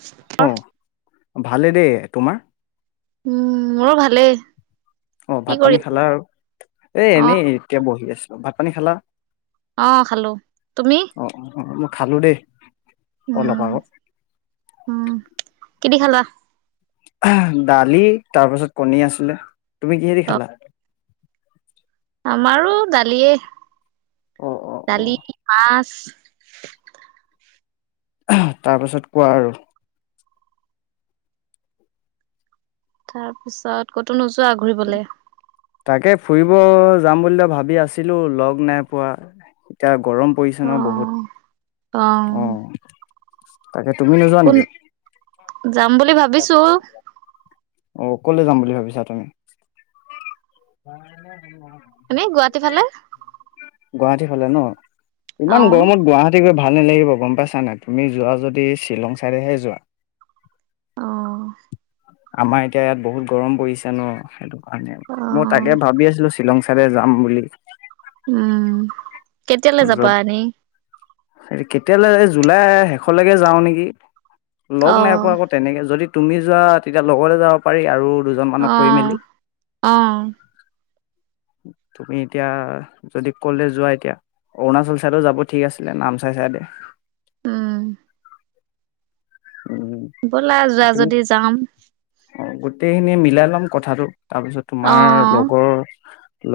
[unintelligible] অঁ, ভালে দেই, তোমাৰ? উম, মোৰো ভালেই। অঁ,, কি ভাত কৰি পানী আছিলা খালা আৰু। এই অ এনে এতে বহি আছোঁ। ভাত পানী খালা? অহ, খালোঁ। তুমি? উম, উম, মই খালোঁ দেই। অলপ উম আগত। উম, কিদি খালা? এহ, দালি তাৰপিছত কণী আছিলে। তুমি কিহেদি খালা? আমাৰোঁ দালিয়ে, অ' অ' দালি, অ' মাছ। অহ, তাৰপাছত কোৱা আৰু? তাৰ পিছত ক'তো নোযোৱা ঘূৰিবলে? তাকে ফুৰিব যাম বুলিটো ভাবি আছিলোঁ, লগ নাই পোৱা। এতিয়া গৰম- পৰিছে অ ন' বহুত। অ'। তাকে, তুমি নোযোৱা কোন নেকি? যাম বুলি ভাবিছো অহ, ক'লে যাম বুলি ভাবিছা তুমি? [unintelligible] এনে গুৱাহাটী ফালে। গুৱাহাটী ফালে ন'। অ ইমান গৰমত গুৱাহা টী গৈ ভাল নেলাগিব, গ'ম পাইছা নে নাই? তুমি যোৱা যদি শ্বিলং চাইডেহে যোৱা। অ আমাৰ এতিয়া ইয়াত বহুত গৰম পৰিছে ন', সেইটো কাৰণে। অ মই তাকে ভাবি আছিলোঁ শ্বিলং চাইদে যাম বুলি। উম, কেতিয়ালে যাবা এনে? এই কেতিয়ালে জুলাই শেষলৈকে যাওঁ নেকি। লগ অ নাই পোৱা আকৌ তেনেকে। যদি তুমি যোৱা, তেতিয়া লগতে যাব পাৰি আৰু দুজনমানক অ কৈ মেলি। অ তুমি এতিয়া যদি, ক'লে যোৱা এতিয়া? অৰুণাচল চাইডও যাব ঠিক আছ ছিলে নামচাই চাইদে। উম উম। বলা, যোৱা তুমি যদি যাম। অ', গোটেইখিনি মিলাই ল'ম কথাটো। তাৰপিছত অ তোমাৰ লগৰ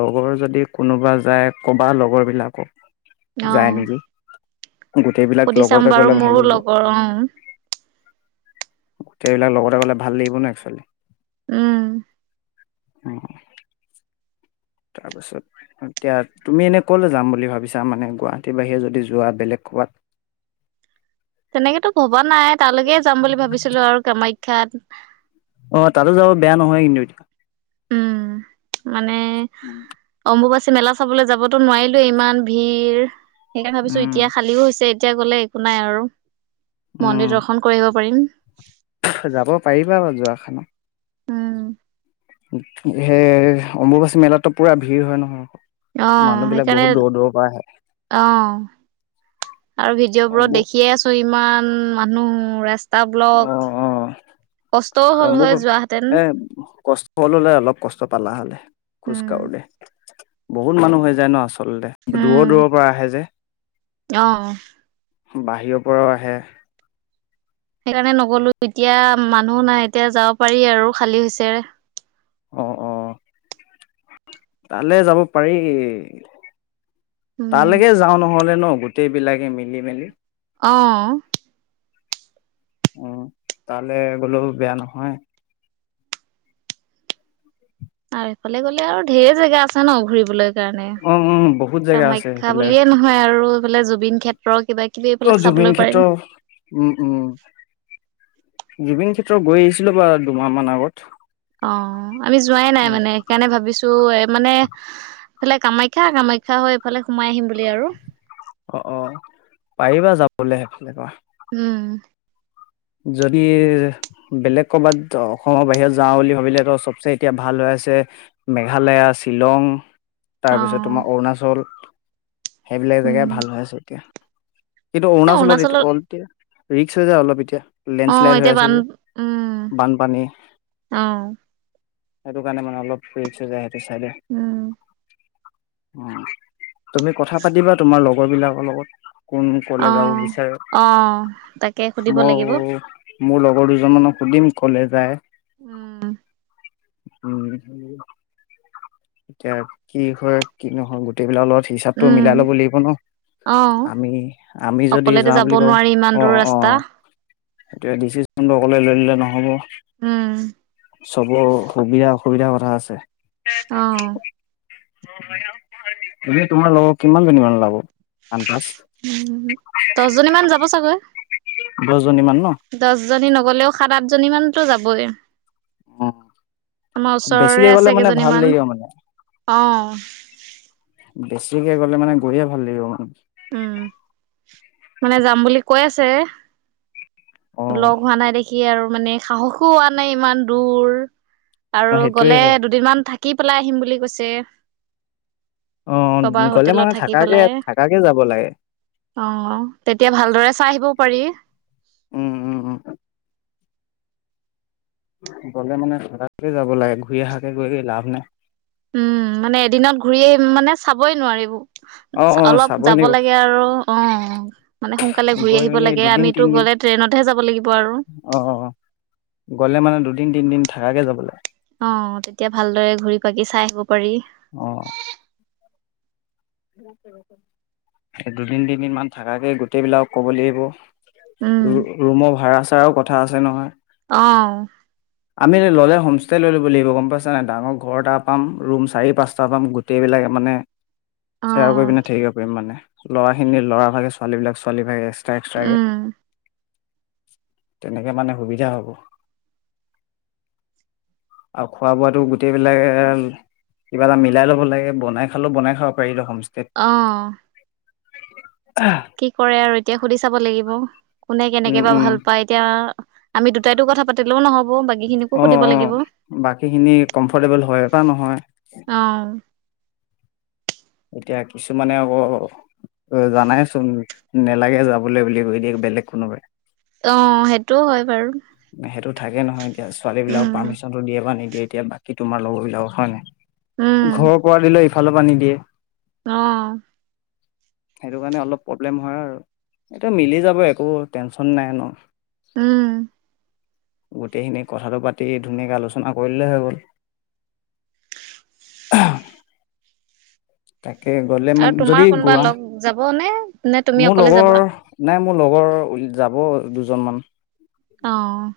লগৰ যদি কোনোবা যায়, ক'বা লগৰবিলাকক, অ যায় নেকি। গোটেইবিলাক সুধি চাম লগতে বাৰু গ'লে ভাল মোৰো লাগিব। লগৰ অ গোটেইাবিলাক লগতে গ'লে ভাল লাগিব ন' একচুৱেলী। উম। উম। তাৰপিছত এতিয়া, তুমি এনে ক'লে যাম বুলি ভাবিছা? মানে গুৱাহাটীৰ বাহিৰে যদি যোৱা, বেলেগ ক'ৰবাত। তেনেকেতো ভবা নাই। তালৈকে যাম বুলি ভাবিছিলোঁ আৰু, কামাখ্যাত। অহ, তাতো যাব বেয়া নহয় কিন্তু। উম মানে অম্বুবাচী মেলা চাবলে যাবতো নোৱাৰিলোঁৱে, ইমান ভিৰ। সেইকাৰণে ভাবিছোঁ উম এতিয়া খালিও হৈছে, এতিয়া গ'লে- একো নাই আৰু। মন্দিৰ উম দৰ্শন কৰিব পাৰিম। যাব পাৰিবা বা যোৱা খানত। উম সেই অম্বুবাচী মেলাতো পুৰা ভিৰ হয় নহয়। মানুহ অ', বিলাক সেইকাৰণে বহুত দূৰ দূৰৰ পৰা আহে অ'। আৰু ভিডিঅ' অম্ব বোৰত দেখিয়ে আছো ইমান মানুহ ৰা স্তা অ বলক, অ কষ্টও হ'ল হয় অম্বুবা যোৱাহেতেন। এ কষ্ট হললে অলপ কষ্ট পালা হলে খোজ উম কাঢ়ো দে। বহুত মানুহ হৈ যায় ন আচলতে। উম দূৰৰ দূৰৰ পৰা আহে যে, অ বাহিৰৰ পৰাও আহে। সেইকাৰণে নগ'লো এতিয়া মানুহ নাই এতিয়া যাব পাৰি আৰু খালী হৈছে। অ অ। তালে যাব পাৰি, উম তালৈকে যাওঁ নহলে ন গ টেইবিলাকে মিলি মেলি। অ। উম, তালে গলো বেয়া নহয়। আৰু এইফালে গলে আৰু ঢেৰ জেগা আছে ন ঘুৰিবলৈ কাৰণে উম উম বহুত জেগা আছে কামাখ্যা সেইফালে বুলিয়ে ন হয় আৰু এইফালে জুবিন ক্ষেত্ৰ কিবা কিবি অ এইবিলাক জুবিন চাবলৈ ক্ষেত্ৰ পাৰিম। উম উম, জুবিন ক্ষেত্ৰ গৈ আহিছিলো বা দুমাহমান আগত। অ, আমি যোৱাই নাই মানে সেইকাৰণে ভাবিছো এ মানে এইফালে কামাখ্যা - কামাখ্যা হৈ এইফালে সোমাই আহিম বুলি আৰু। অ অ, পাৰিবা যাবলৈ সেইফালে পৰা। উম। যদি বেলেগ ক'বাত অসমৰ বাহিৰত যাওঁ বুলি ভাবিলেতো চবচে এতিয়া ভাল হৈ আছে মেঘালয়া, শ্বিলং। তাৰ অ পিছত তোমাৰ অৰুণাচল সেইবিলাক উম জেগাই ভাল হৈ আছে এতিয়া। কিন্তু এ অৰুনাচলত এইটো অৰুণাচলত অল তিয়া, ৰিক্স হৈ যায় অলপ এতিয়া। অ লেণ্ডশ্লাইড হৈ এতিয়া আছে বান যে উম বানপানী। অ সেইটো কাৰণে মানে অলপ ৰিক্স হৈ যায় সেইটো চাইডে। উম। উম, তুমি কথা পাতিবা তোমাৰ লগৰবিলাকৰ লগত? কোন অ কলে যাব বিচাৰে, অ তাকে সুধিব মই লাগিব মোৰ লগৰ দুজনমানক সুধিম ক'লে যায়? উম। উম সেইয়ে। এতিয়া কি হয় কি নহয় গোটেইবিলাকৰ লগত হিচাপটো উম মিলাই ল'ব লাগিব ন? অ আমি, আমি যদি অকলেতো যাওঁ যাব বুলি কওঁ, নোৱাৰি ইমান অ দূৰ অ। ৰাস্তা সেইটোয়ে ডিচিশ্যনটো অকলে লৈ ললে নহ'ব। উম চবৰ সুবিধা অসুবিধাৰ কথা আছে। অ। এনে তোমাৰ লগৰ কিমানজনীমান ওলাব আন্দাজ? উম, দছজনীমান যাব চাগৈ। দছজনী মান ন? দছজনী নগলেও সাত, আঠজনী মানতো যাবই। অ' আমাৰ ওচৰৰে বেছিকে গ'লে আছে মানে ভাল কেইজনীমান লাগিব মানে। অ। বেছিকে গ'লে মানে গৈয়ে ভাল লাগিব মানে। উম মানে যাম বুলি কৈ আছে। লগ অ' হোৱা নাই দেখি আৰু মানে সাহসো হোৱা নাই ইমান দূৰ। আৰু সেইটোয়ে গ'লে দুদিনমান থাকি পেলাই আহিম বুলি কৈছে। অ কবাৰ গ'লে হোটেলত মানে থাকি থাকাকে পেলাই থাকাকে যাব লাগে। অ তেতিয়া ভালদৰে চাই আহিবও পাৰি। উম গ'লে মানে থাকাকে যাব লাগে, ঘূৰি অহাকে গৈ লাভ নাই। উম, মানে এদিনত ঘূৰি আহি মানে চাবই নোৱাৰিব। অ', অ' অলপ চাব যাব লাগিব লাগে আৰু, অ'। মানে সোনকালে ঘূৰি গৈ আহিব মেলি লাগে, দুদিন আমিতো তিনদিন গ'লে ট্ৰেইনতহে যাব লাগিব আৰু। অ গ'লে মানে দুদিন তিনদিন থাকাকে যাব লাগে। অ' তেতিয়া ভালদৰে ঘূৰি ফাকি চাই আহিব পাৰি। অ'। দুদিন তিনদিন মান থাকাকে গোটেইবলাকক ক'ব লাগিব। উম ৰু-ৰুমৰ ভাড়া চাৰাও কথা আছে নহয়। অ'। আমি ল'লে হোমষ্টে লৈ ল'ব লাগিব গম পাইছ নাই, ডাঙৰ ঘৰ এটা পাম, ৰুম চাৰি পাঁচটা পাম, গোটেইবিলাকে মানে অ শ্বেয়াৰ কৰি পিনে থাকিব পাৰিম মানে, ল'ৰাখিনি ল'ৰা ভাগে, ছোৱালীবিলাক ছোৱালী ভাগে। টা এক্সাকে উম তেনেকে মানে সুবিধা হ'ব। আৰু খোৱা বোৱাটো গোটেইবিলাকে কিবা এটা মিলাই ল'ব লাগে, বনাই খালোও বনাই খাব পাৰি হ'মষ্টেত। অ'। কি কৰে আৰু এতিয়া সুধি চাব লাগিব, কোনে উম কেনেকে বা উম ভাল পায়, এতিয়া আমিতো দু টাইতো কথা পাতিলেও নহ'ব, বাকীখিনিকো অ সুধিব অ লাগিব। বাকীখিনি কমফৰ্টেবল হয় বা নহয় অ'। এতিয়া কিছুমানে আকৌ, জানাইচোন। নেলাগে যাবলৈ বুলি কৈ দিয়ে বেলেগ কোনোবাই। অ' সেইটোও হয় বাৰু। সেইটো থাকে নহয় এতিয়া, ছোৱালীবিলাক উম পাৰ্মিচনটো দিয়ে বা নিদিয়ে, এতিয়া বাকী তোমাৰ লগৰবিলাকক হয় নহয়। উম ঘৰ পৰা দিলে এইফালৰ পৰা নিদিয়ে। অ'। সেইটো কাৰণে অলপ প্ৰব্লেম হয় আৰু। এইটো মিলি যাব একো টেনচন নাই ন'। উম। গোটেইখিনি কথাটো পাতি ধুনীয়াকে আলোচনা কৰিলেই হৈ গ'ল। তাকে গ'লে আৰু মান, তোমাৰ যদি কোনোবা গোৱা, লগ যাব নে নে তুমি মোৰ অকলে যাবা লগৰ নাই মোৰ লগৰ যাব দুজনমান। অ'।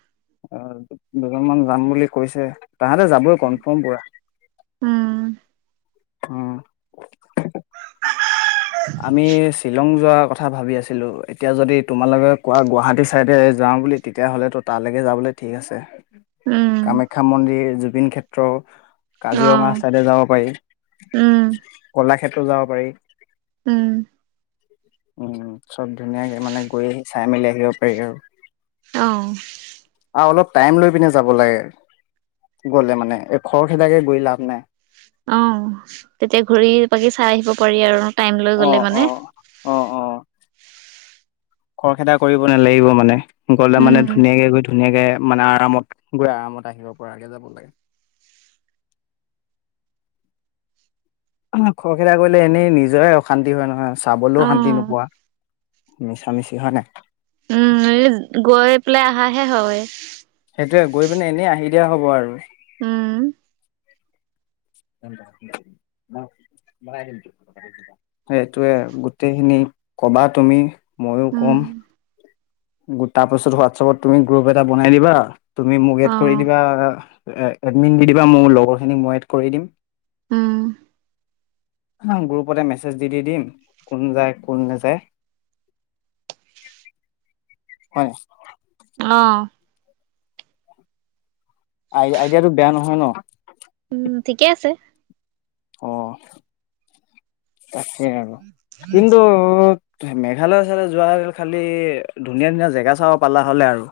অ' দুজনমান যাম বুলি কৈছে। তাহাঁতে যাবই উম কনফাৰ্ম পুৰা। অ'। আমি শ্বিলং যোৱা কথ থা ভাবি আছিলোঁ, এতিয়া যদি তোমালোকে কোৱা গুৱাহাটী ছাইডে যাওঁ বুলি তেতিয়াহ'লেতো তালৈকে যাবলে ঠিক আছে। [inaudible] উম। কামাখ্যা মন্দিৰ, জুবিন ক্ষেত্ৰ অ কাজিৰঙা চাইডে যাব পাৰি, উম কলাক্ষেত্ৰ যাব পাৰি। উম। উম, চব ধুনীয়াকে মানে গৈ আহি চাই মেলি আহিব পাৰি আৰু। অ'। আৰু অলপ টাইম লৈ পিনে যাব লাগে। গ'লে মানে, এ খৰ খেদাকে গৈ লাভ নাই। অ' তেতিয়া ঘুৰি পাকি চাই আহিব পাৰি আৰু টাইম লৈ অ গলে অ মানে। অ' অ'। খৰখেদা কৰিব নালাগিব মানে, গলে মানে উম ধুনীয়াকে গৈ ধুনীয়াকে মানে আৰামত গৈ আৰামত আহিব পৰাকে যাব লাগে। খৰখেদা কৰিলে এনেই নিজৰে অশান্তি হয় নহয়, চাবলেও অ শান্তি নোপোৱা। মিছা মিছি হয় নাই? উম গৈ পেলাই আহাহে হয়। সেইটোয়ে, গৈ পিনে এনেই আহি দিয়া হব আৰু। উম। [unintelligible] সেইটোৱে, গোটেইখিনি ক'বা তুমি, মইয়ো কম। উম গোটা পাছত হোৱাটছআপত তুমি গ্ৰুপ এটা বনাই দিবা, তুমি মোক এড অ কৰি দিবা, আ এ এডমিন দি দিবা, মোৰ লগৰখিনিক মই এড কৰি দিম। অ। গ্ৰুপতে মেছেজ দি দি দিম, কোন যায়, কোন নাযায়। হয়। অ। আই আইডিয়াটো বেয়া নহয় ন? উম, ঠিকে আছে। অ' তাকে আৰু, কিন্তু অ' মেঘালয়ৰ চাইডে যোৱা হ'লে খালি ধুনীয়া ধুনীয়া জেগা চাব পালা হ'লে আৰু।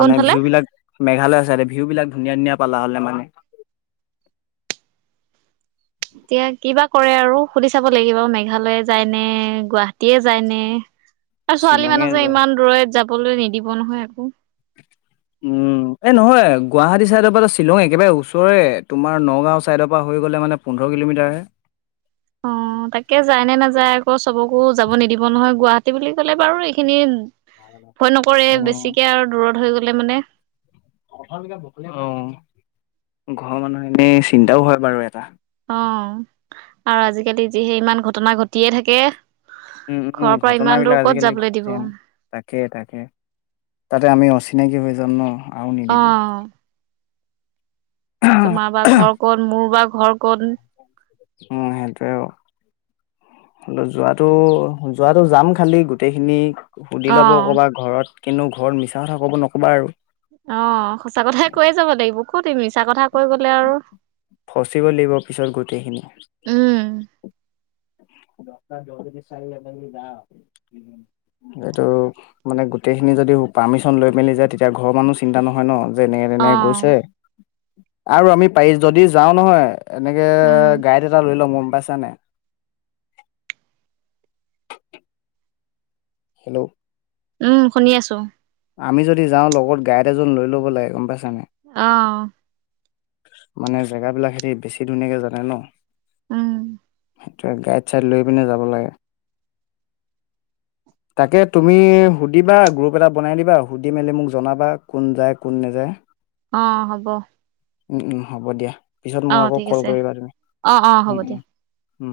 মানে কোনফালে ভিউবিলাক মেঘালয় চাইডে, ভিউবিলাক ধুনীয়া ধুনীয়া পালা হ'লে মানে। এতিয়া কি বা কৰে আৰু, সুধি চাব লাগিব মেঘালয়ে যায় নে, গুৱাহাটীয়ে যায় নে? [inaudible] এ ছোৱালী মানুহ যে, যায় ইমান দূৰৈত যাবলৈ নিদিব নহয় আকৌ। [inaudible] উম, এ নহয়, গুৱাহাটী চাইডৰ পৰা শ্বিলঙ একেবাৰে ওচৰে। তোমাৰ নগাঁও চাইডৰ পৰা হৈ গ'লে মানে পোন্ধৰ কিলো'মিটাৰহে। অ [inaudible] তাকে যায় নে নাযায় আকৌ, চবকো যাব নিদিব নহয়। গুৱাহাটী বুলি কলে বাৰু এইখিনি ভয় নকৰে, অ বেছিকে আৰু দূৰত হৈ গ'লে মানে। অ, ঘৰৰ মানুহখিনি চিন্তাও হয় বাৰু এটা। অ, আৰু আজিকালি যিহে ইমান ঘটনা ঘটিয়ে থাকে। উম, উম। ঘৰৰ পৰা ইমান দূৰ ঘটনাবিলাক ক'ত আজিকালি যাবলৈ ঘটি দিব থাকে। তাকে, তাকে। তাতে আমি অচিনাকি হৈ যাম ন, আৰু অ নিদিব। তোমাৰ বা ঘৰ ক'ত? মোৰ বা ঘৰ ক'ত? উম, সেইটোয়ে আৰু। যোৱাটো, যোৱাটো যাম খালি গোটেইখিনি। সুধি অ ল'ব ক'বা ঘৰত। কিন্তু ঘৰত মিছা কথা ক'ব নক'বা আৰু। অ, সঁচা কথাই কৈয়ে যাব লাগিব। ক'ত এই মিছা কথা কৈ গ'লে আৰু, ফচিব লাগিব পিছত গোটেইখিনি উম। [unintelligible] সেইটো মানে গোটেইখিনি যদি পাৰ্মিশ্বন লৈ মেলি যায়, তেতিয়া ঘৰৰ মানুহ চিন্তা নহয় ন। যেনেকে অ তেনেকে কৈছে, আৰু আমি প্ৰাইচ যদি যাওঁ নহয় এনেকে উম গাইড এটা লৈ ল'ম গম পাইছা নাই? হেল্ল'! উম, শুনি আছোঁ। আমি যদি যাওঁ লগত গাইড এজন লৈ ল'ব লাগে, গম পাইছা নাই? অ'। মানে জেগাবিলাক সিহঁতি বেছি ধুনীয়াকে জানে ন। উম। ত' গাইড-চাইড লৈ পিনে যাব লাগে। তাকে তুমি সুধিবা, গ্ৰুপ এটা বনাই দিবা, সুধি মেলি মোক জনাবা কোন যায়, কোন নাযায়। অ' হ'ব। উম, উম, হ'ব দিয়া পিছত অ মোক আকৌ ঠিক ক'ল আছে কৰিবা তুমি, অ অ হ'ব উম, দিয়া উম। উম